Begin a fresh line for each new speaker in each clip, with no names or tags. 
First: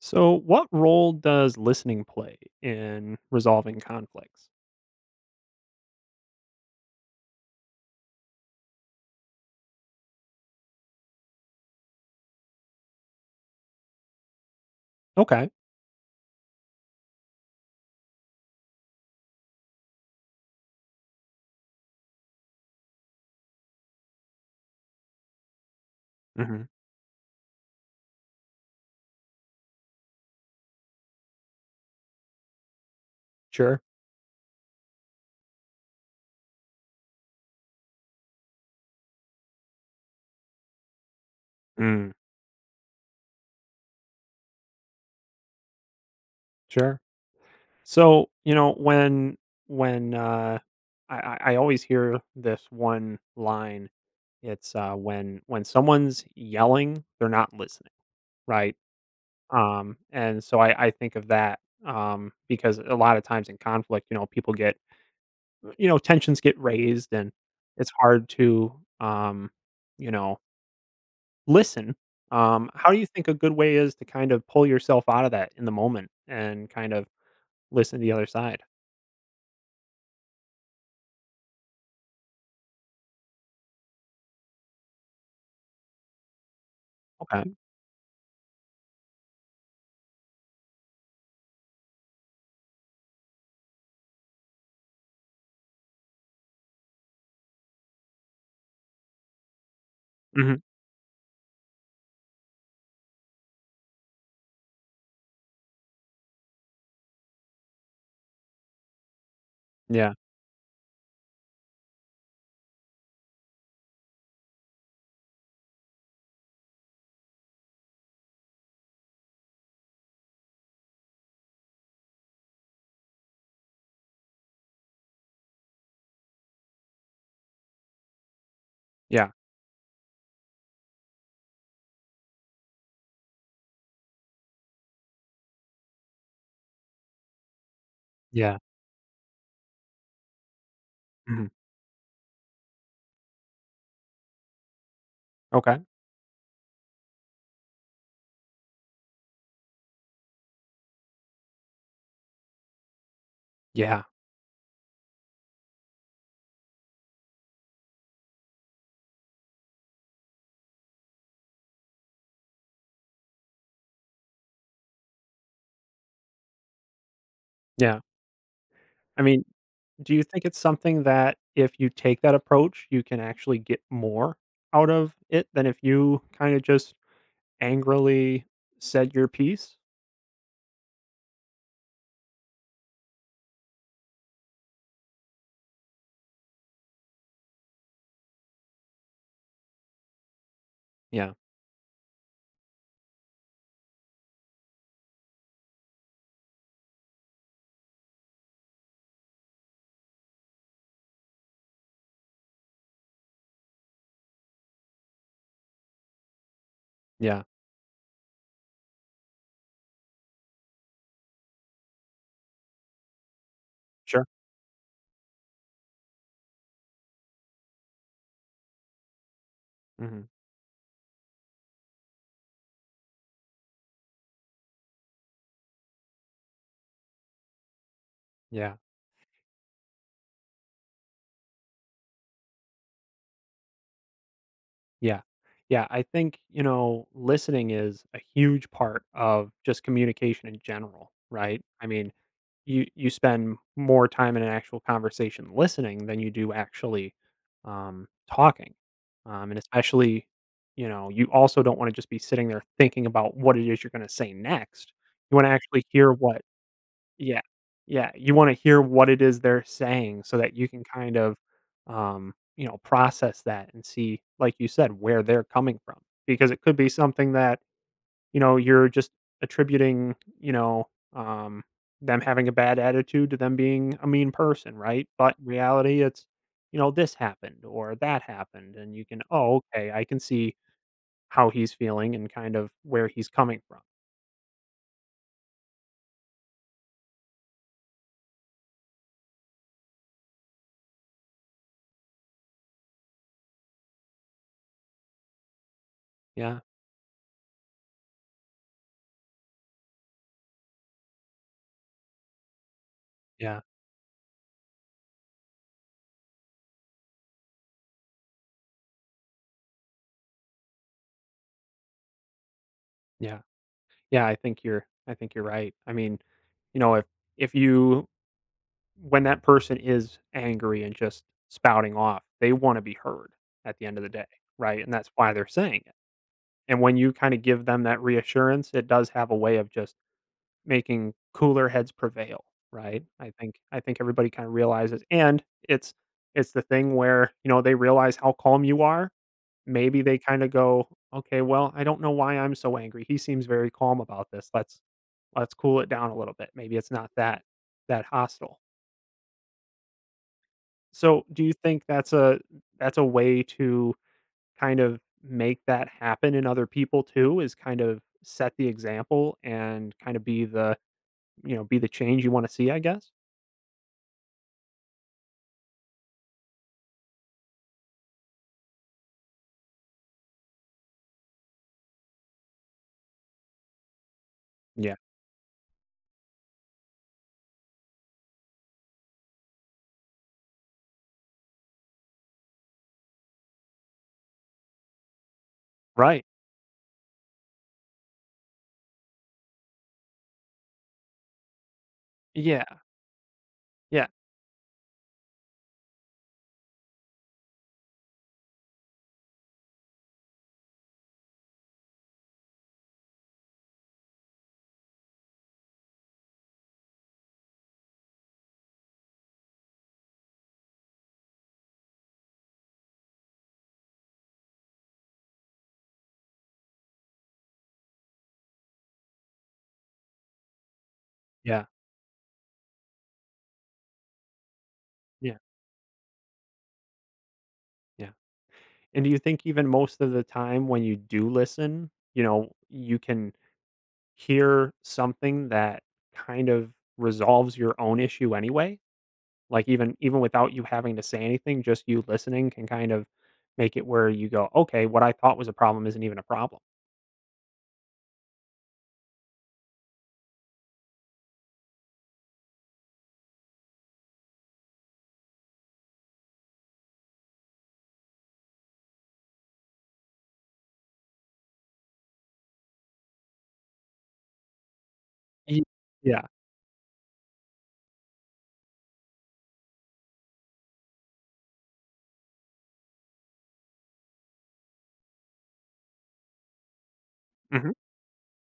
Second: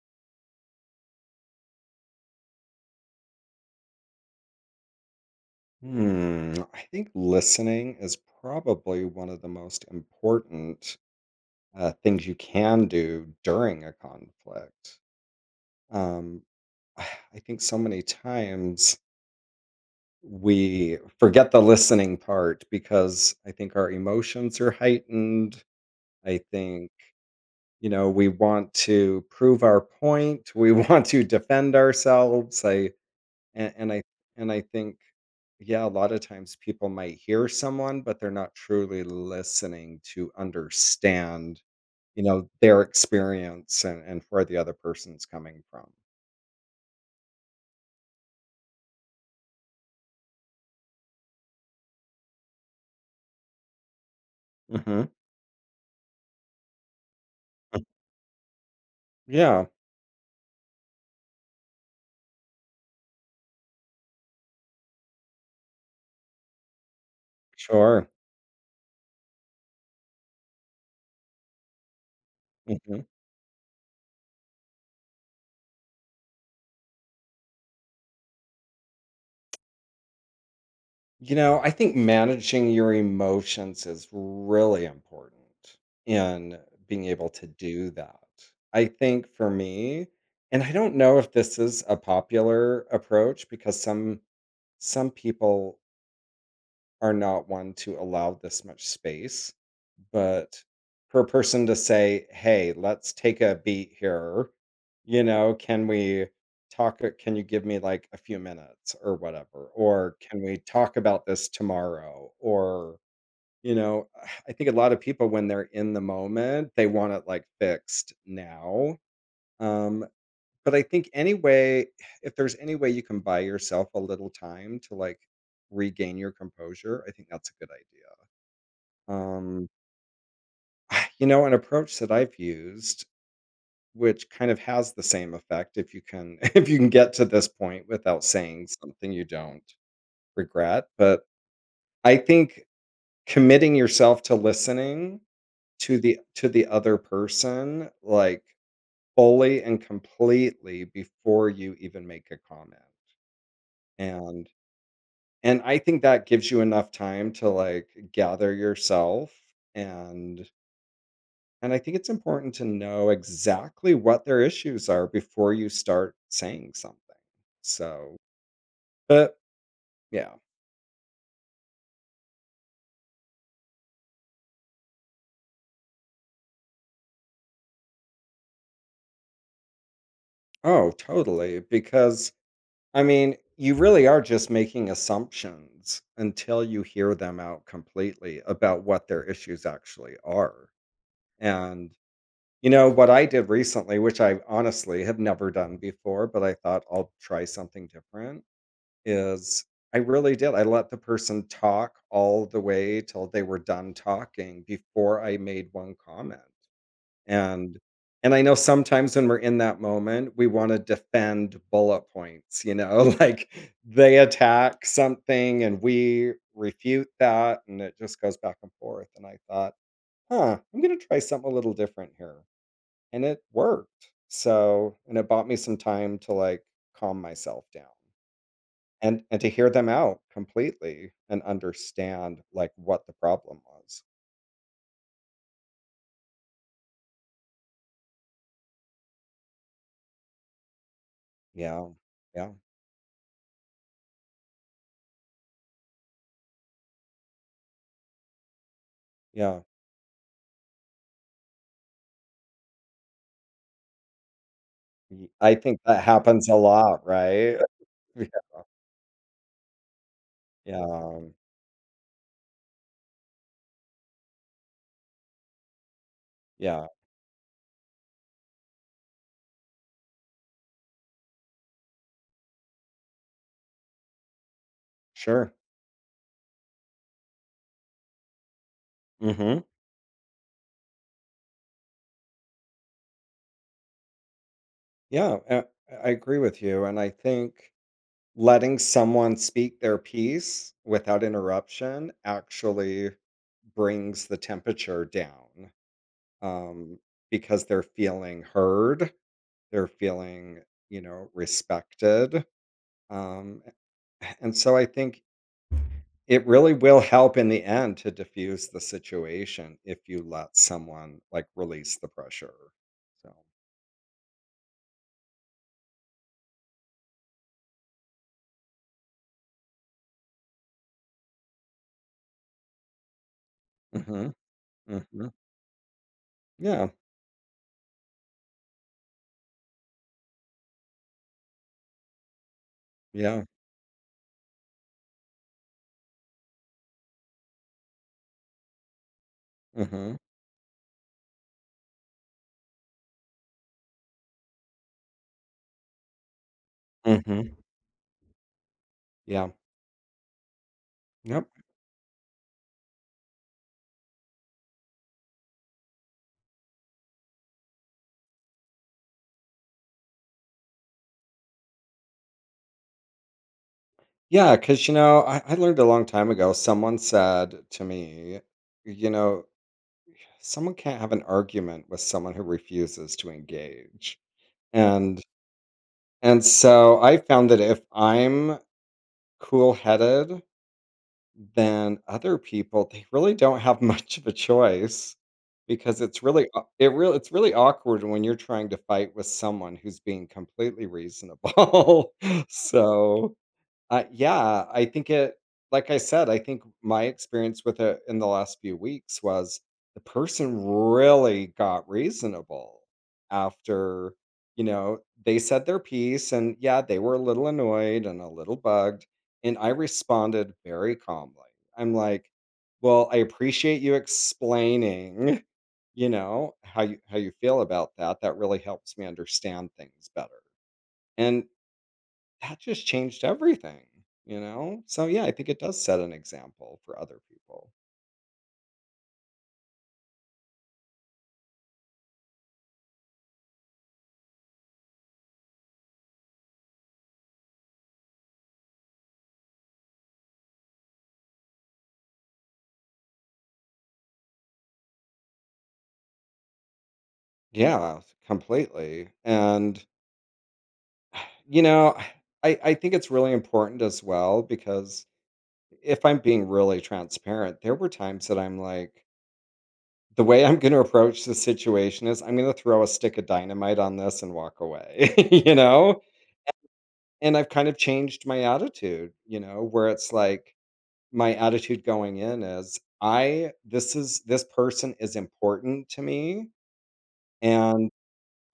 So, what role does listening play in resolving conflicts?
Hmm, I think listening is probably one of the most important things you can do during a conflict.
Okay.
Um, I I think so many times we forget the listening part because I think our emotions are heightened. I
Hmm.
think, you know, we want to prove our point, we want to defend ourselves. I And
Sure.
and I and I think, yeah, a lot of times people might hear someone, but they're not truly listening to understand,
Mm.
you know, their experience and where the other person's coming from.
Sure. So, when I always hear this one line, it's
Mhm.
when someone's yelling, they're not
Mm.
listening, right?
Yeah,
And so I think of that because a lot of times in conflict, people get tensions get raised, and it's
sure.
hard to um, you know listen. How do
Mhm.
you think a good way is to kind of pull yourself out of that in the moment and kind of listen to the other side?
You know, I think managing your emotions is really important in being able to
Okay.
do that. I think for me and I don't know if this is a popular approach because some people are not one to allow this much space,
Mhm.
but per person to say, "Hey, let's take a beat here. You know, can we talk? Can you give me like a few minutes or whatever?
Yeah.
Or can we talk about this tomorrow?" Or, you know, I think a lot of people, when they're in the moment, they want it like fixed now. Um, but I think any way if there's any way you can buy yourself a little time to, like, regain your composure, I think that's a good idea.
Yeah.
Um, you know, an approach that I've used, which kind of has the same effect if you can if you can get to this point without
Yeah.
saying something you don't regret, but
Mhm.
I think committing yourself to listening
Okay.
to the other person, like, fully and completely before you even make a comment,
Yeah.
and and I think that gives you enough time to, like, gather yourself, and and I think it's important to know exactly what their issues are before you start saying something.
Yeah.
So
I
but
mean, do you
yeah.
think it's something that if you take that approach, you can actually get more out of it than if you kind of just angrily said your piece?
Oh, totally, because, I mean, you really are just making assumptions until you hear them out completely about what their issues actually are,
Yeah.
and you know, what I did recently, which I honestly have never done before, but I thought I'll try something different, is I really did. I let the person talk all the way till they were done talking before I made one comment.
Yeah.
And and I know sometimes when we're in that moment, we want to defend bullet points, you know, like they
Sure.
attack something and we refute that and it just goes back and forth. And I thought,
Mhm.
huh, I'm gonna try something a little different here and it worked. So, and it bought me some time to like calm myself down
Yeah.
and to hear them out completely and understand like what the problem was.
Yeah. Yeah, I think, listening is a huge part of just communication in general, right? I
Yeah.
mean,
Yeah.
you spend more time in an actual conversation listening than you do actually um talking. And
Yeah.
especially, you also don't want to just be sitting there thinking about what it is you're going to say next.
Y-
You want to
I think
actually
that
hear what.
happens a lot,
Yeah.
right?
Yeah,
Yeah.
you wanna hear what it is they're saying so that you can kind
Yeah.
of, process that and see, like you said, where they're coming from, because it could
Yeah.
be something that, you're just attributing, um, them having a bad attitude to them being a mean person, right? But in
Sure.
reality, it's, this happened or that happened, and you can, "Oh,
Mhm.
okay, I can see how he's feeling and kind of where he's coming from."
Yeah, I agree with you and I think letting someone speak their piece without interruption actually brings the temperature down,
Yeah,
um, because they're feeling heard, they're feeling, you know, respected.
yeah,
Um, and so I think it really will help in the end to diffuse the situation if you let someone like release the pressure. So,
yeah. Yeah, I think you're right. I mean, you know, if if you when that person is angry and just spouting off, they want to be heard at the end of the day,
hmm
right? And that's
hmm
why they're saying it. And
yeah,
when you kind of give them that reassurance, it does have a way of just making cooler heads prevail, right? I
yeah,
think I think everybody kind of realizes and it's it's the thing where, they realize how calm you are. Maybe
hmm
they kinda go, "Okay, well, I don't know why I'm so angry. He seems very calm about this. Let's cool it down a little bit. Maybe it's not that
hmm
that hostile."
yeah,
So, do
yep,
you think that's a way to kind of make that happen in other people too, is kind of set the example and kinda be the change you wanna see, I guess?
yeah. Because you know, I learned a long time ago. Someone said to me, you know, someone can't have an argument with someone who refuses to engage.
Yeah,
And and so I found that if I'm cool-headed, then other people, they really don't have much of a choice because it's
right.
really aw it real it's really awkward when you're trying to fight with someone who's being completely reasonable.
Yeah,
So
yeah,
yeah, I think it like I said, I think my experience with it in the last few weeks was the person really got reasonable after, you know, they said their piece and yeah, they were a little annoyed and a little bugged. And I responded very calmly. I'm like, well, I appreciate you explaining, you know, how you feel about that. That really helps me understand things better. And
yeah,
that just changed everything, you know? So yeah, I
yeah,
think it does set an example for other people.
yeah. And do you think even most of the time when you do listen, you can hear something that kind of resolves your own issue anyway. Like even without you having to say anything, just you listening can kind of make it where you go, okay, what I thought was a problem isn't even a problem.
Yeah, completely. And you know, I think it's really important as well because if I'm being really transparent, there were times that I'm like the way I'm going to approach the situation is I'm going to throw a stick of dynamite on this and walk away, you
Ye-
know?
Yeah.
And I've kind of changed my attitude, you know, where it's like my attitude going in is I this is this person is important to me
Hmm.
and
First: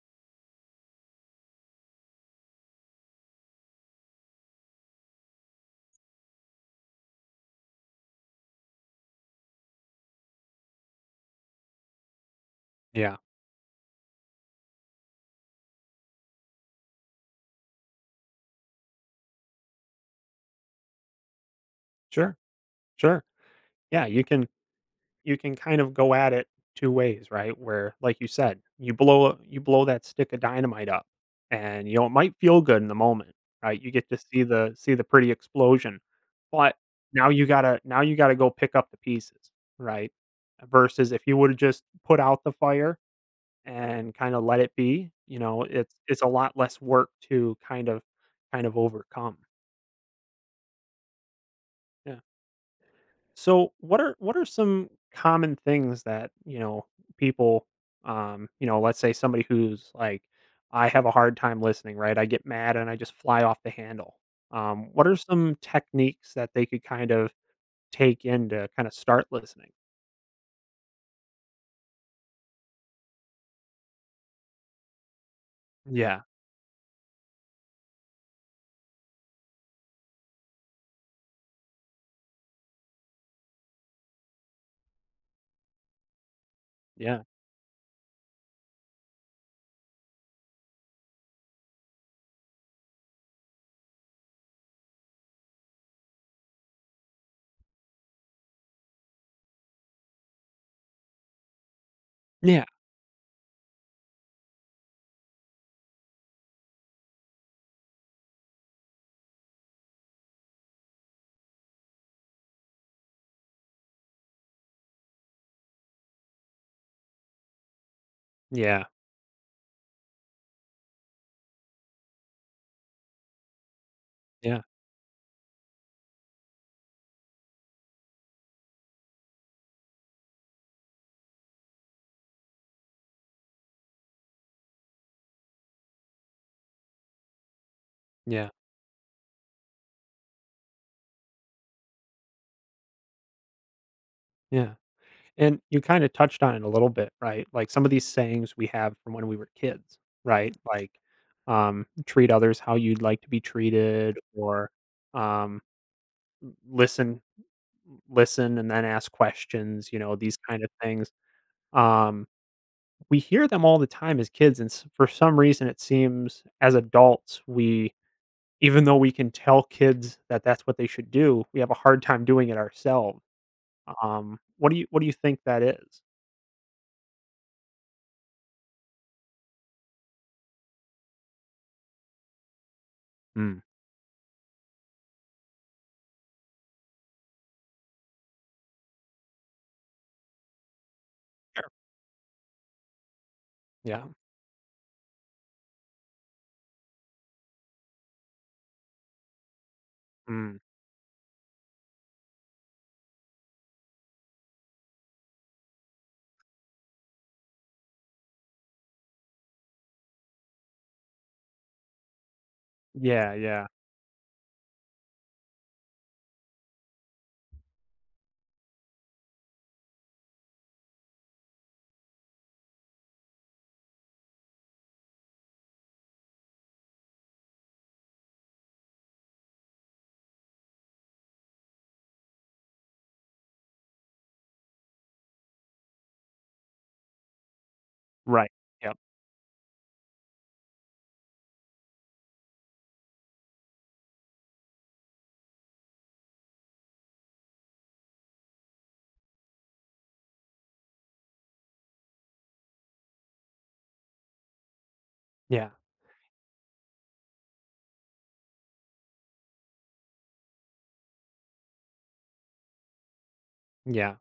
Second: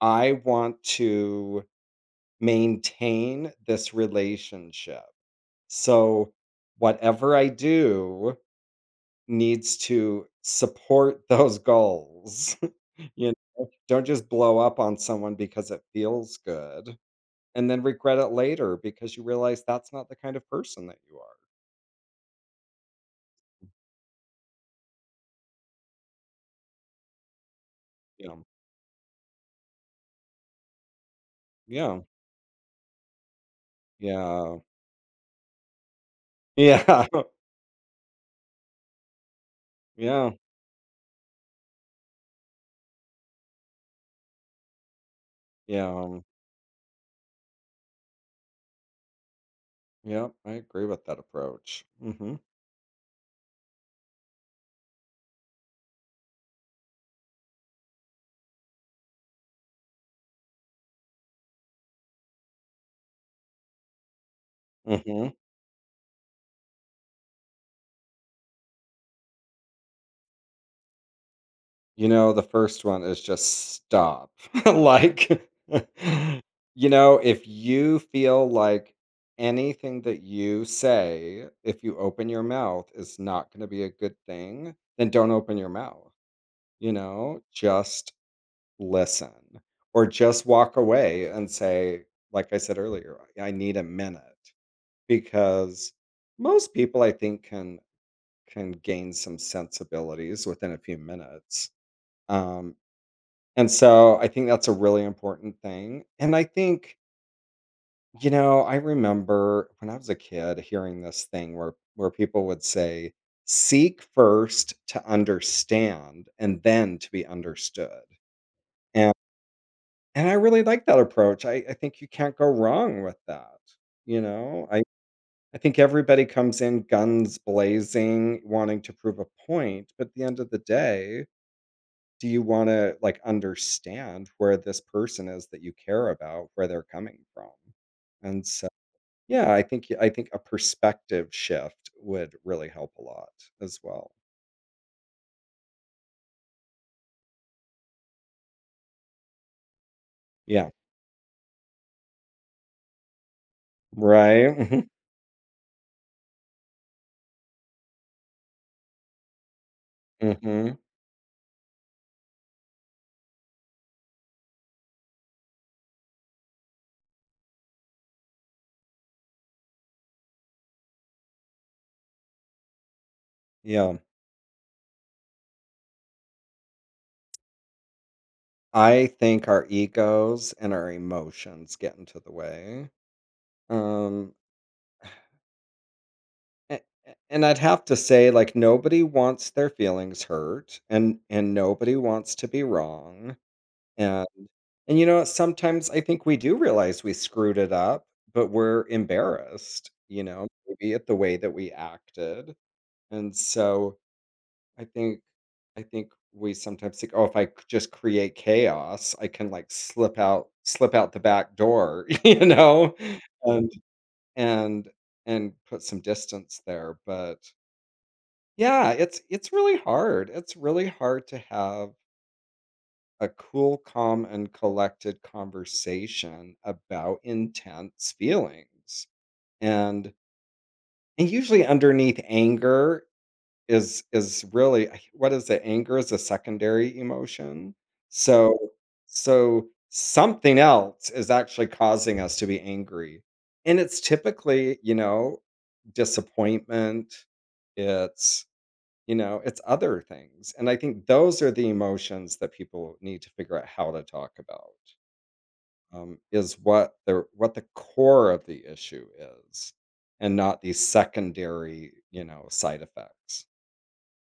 I want to maintain this relationship. So whatever I do needs to support those goals.
Yeah.
You know, don't just blow up on someone because it feels good and then regret it later because you realize that's not the kind of person that you are.
Sure. Sure. Yeah. You can kind of go at it two ways, right? Where, like you
You know.
said, you blow that stick of dynamite up and,
Yeah.
it might feel good in the moment, right? You get to see
Yeah.
the see the pretty explosion, but
Yeah.
now you gotta now you gotta go pick up the pieces, right?
Yeah.
Versus if you would've just put out the fire and kinda let it be,
Yeah,
it's a lot less work to kind of overcome.
yep, I agree with that approach.
Yeah.
Mhm,
So what are some common things that, people let's say somebody who's like I have a hard time listening, right? I get mad and I just fly off the handle. What are
mhm.
some techniques that they could kind of take in to kind of start listening?
You know, the first one is just stop. Like,
Yeah.
you know, if you feel like anything that you say, if you open your mouth is not gonna be a good thing, then don't open your mouth, you
Yeah.
know? Just listen or just walk away and say, like I said earlier, "I need a minute," because most people, I think, can gain some sensibilities within a few minutes.
Yeah.
Um, and so I think that's a really important thing. And I think, you know, I remember when I was a kid hearing this thing where people would say, seek first to understand and then to be understood.
Yeah.
And and I really like that approach. I think you can't go wrong with that. You
Yeah.
know, I think everybody comes in guns blazing, wanting to prove a point, but at the end of the day, do you wanna, like, understand where this person is that you care about, where they're coming from? And
Yeah.
so yeah, I think a perspective shift would really help a lot as well.
Yeah. And you kinda touched on it a little bit, right? Like, some of these sayings we have from when we were kids, right?
Yeah.
Like, "Treat others how you'd like to be treated,"
Right?
or,
Mhm,
um, "L listen listen and then ask questions," these kind of
mhm,
things. Um, we hear them all the time as kids, and s for some reason, it seems as adults, we even though we can tell kids that that's what they should do, we have a hard time doing it ourselves.
yeah.
What do you think that is?
I think our egos and our emotions get into the way.
Mm,
Um, a a and I'd have to say, like, nobody wants their feelings hurt, and nobody wants to be wrong,
yeah.
and And you know what? Sometimes I think we do realize we screwed it up, but we're embarrassed, you know,
Mm.
maybe at the way that we acted. And so I think I think we sometimes think, oh, if I c- just create chaos, I can like slip out the back door, you know,
Yeah, yeah.
and and and put some distance there. But yeah, it's really hard. It's really hard to have a cool, calm, and collected conversation about intense feelings. And and usually underneath anger is really what is it? Anger is a secondary emotion.
Right.
So
Yep.
so something else is actually causing us to be angry. And it's typically, you know, disappointment, it's you know, it's other things, and I think those are the emotions that people need to figure out how to talk about,
Yeah.
is what the core of the issue is, and not the secondary, you know, side effects.
Yeah.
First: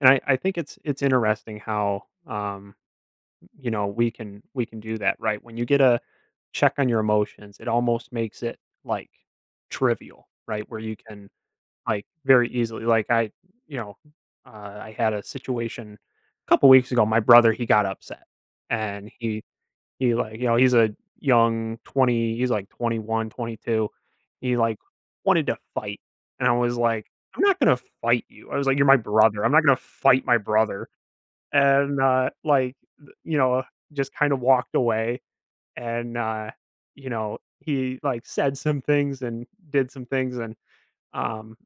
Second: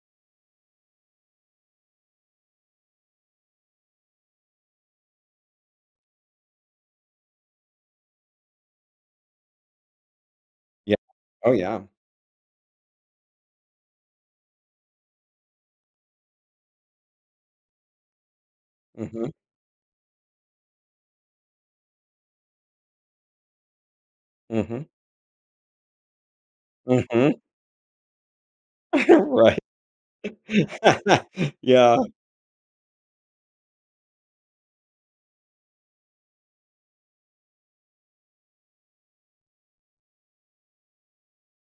And I think it's interesting how, we can do that, right? When you get a check on your emotions, it almost makes it, like, trivial, right? Where you
Yeah.
can,
Oh, yeah.
like, very easily like, you know, I had a situation a couple weeks ago, my brother, he got upset, and
Mhm,
he's a young 20 he's like 21, 22. He, like,
mhm,
wanted to fight, and I was like,
mhm.
"I'm not gonna fight you." I was like, "You're my brother. I'm
Right.
not gonna fight my brother."
Yeah,
And, like, just kinda walked away, and, he, like, said some things and did some things, and um,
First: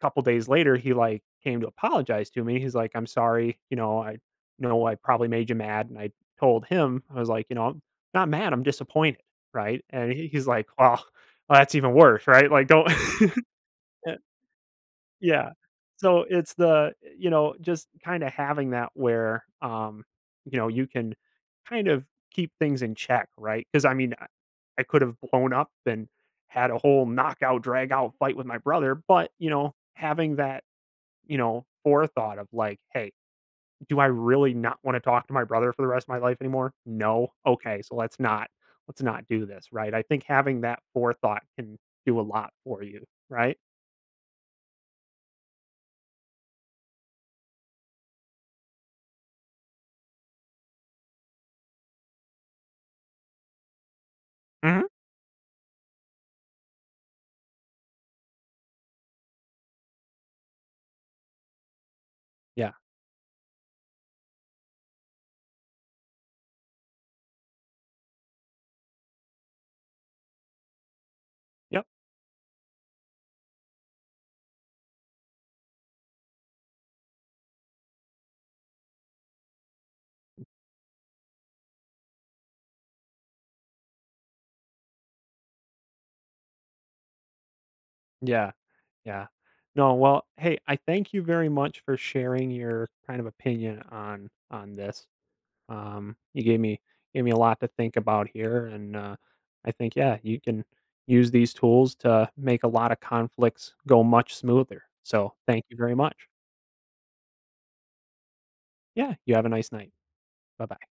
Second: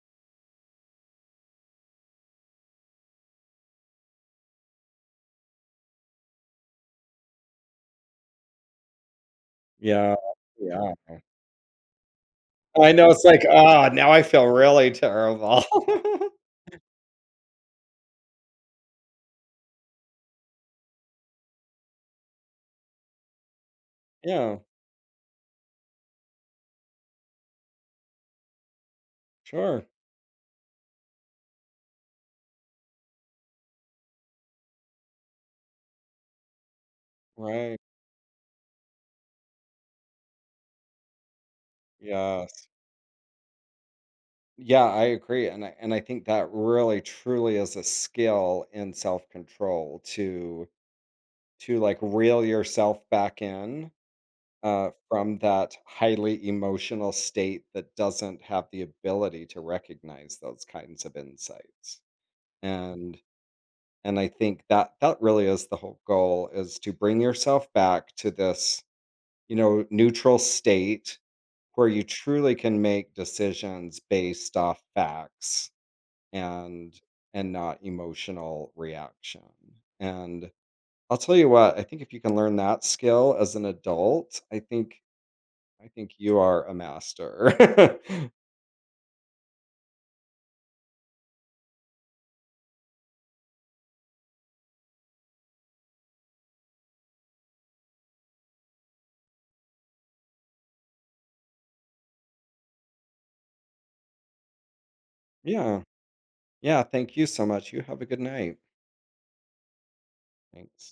couple days later, he like came to apologize to me. He's like, "I'm sorry, you know I probably made you mad." And I told him, I was like, "You know, I'm not mad. I'm disappointed." Right? And
yeah,
he's like,
yeah.
"Well, well, that's even worse, right? Like, don't."
I know, it's like, "Ah, now I feel really
Yeah.
terrible."
So it's the you know, just kinda having that where, you can kind of keep things in check, right? Because I mean, I
Yeah,
I could have blown up and had a whole knockout, drag out fight with my brother, but,
sure.
having that, forethought of like, "Hey, do I really not wanna talk to my brother for the rest of my life anymore? No?
Right.
Okay, so let's not do this," right? I think having that forethought can do a lot
Yes.
for you, right?
Yeah, I agree, and I think that really truly is a skill in self control to like reel yourself back in,
Mhm.
from that highly emotional state that doesn't have the ability to recognize those kinds of insights.
Yeah.
And and I think that that really is the whole goal is to bring yourself back to this you know neutral state
Yep.
where you truly can make decisions based off facts and and not emotional reaction. And I'll tell you what, I think if you can learn that skill as an adult, I think you are a master.
Yeah. Yeah. No, well, hey, I thank you very much for sharing your kind of opinion on this. You gave me a lot to think about here, and I think yeah, you can use these tools to make a lot of conflicts go much smoother. So, thank you
Yeah.
very much.
Yeah, thank you so much. You have a good night.
Yeah, you have a nice night. Bye bye.
Thanks.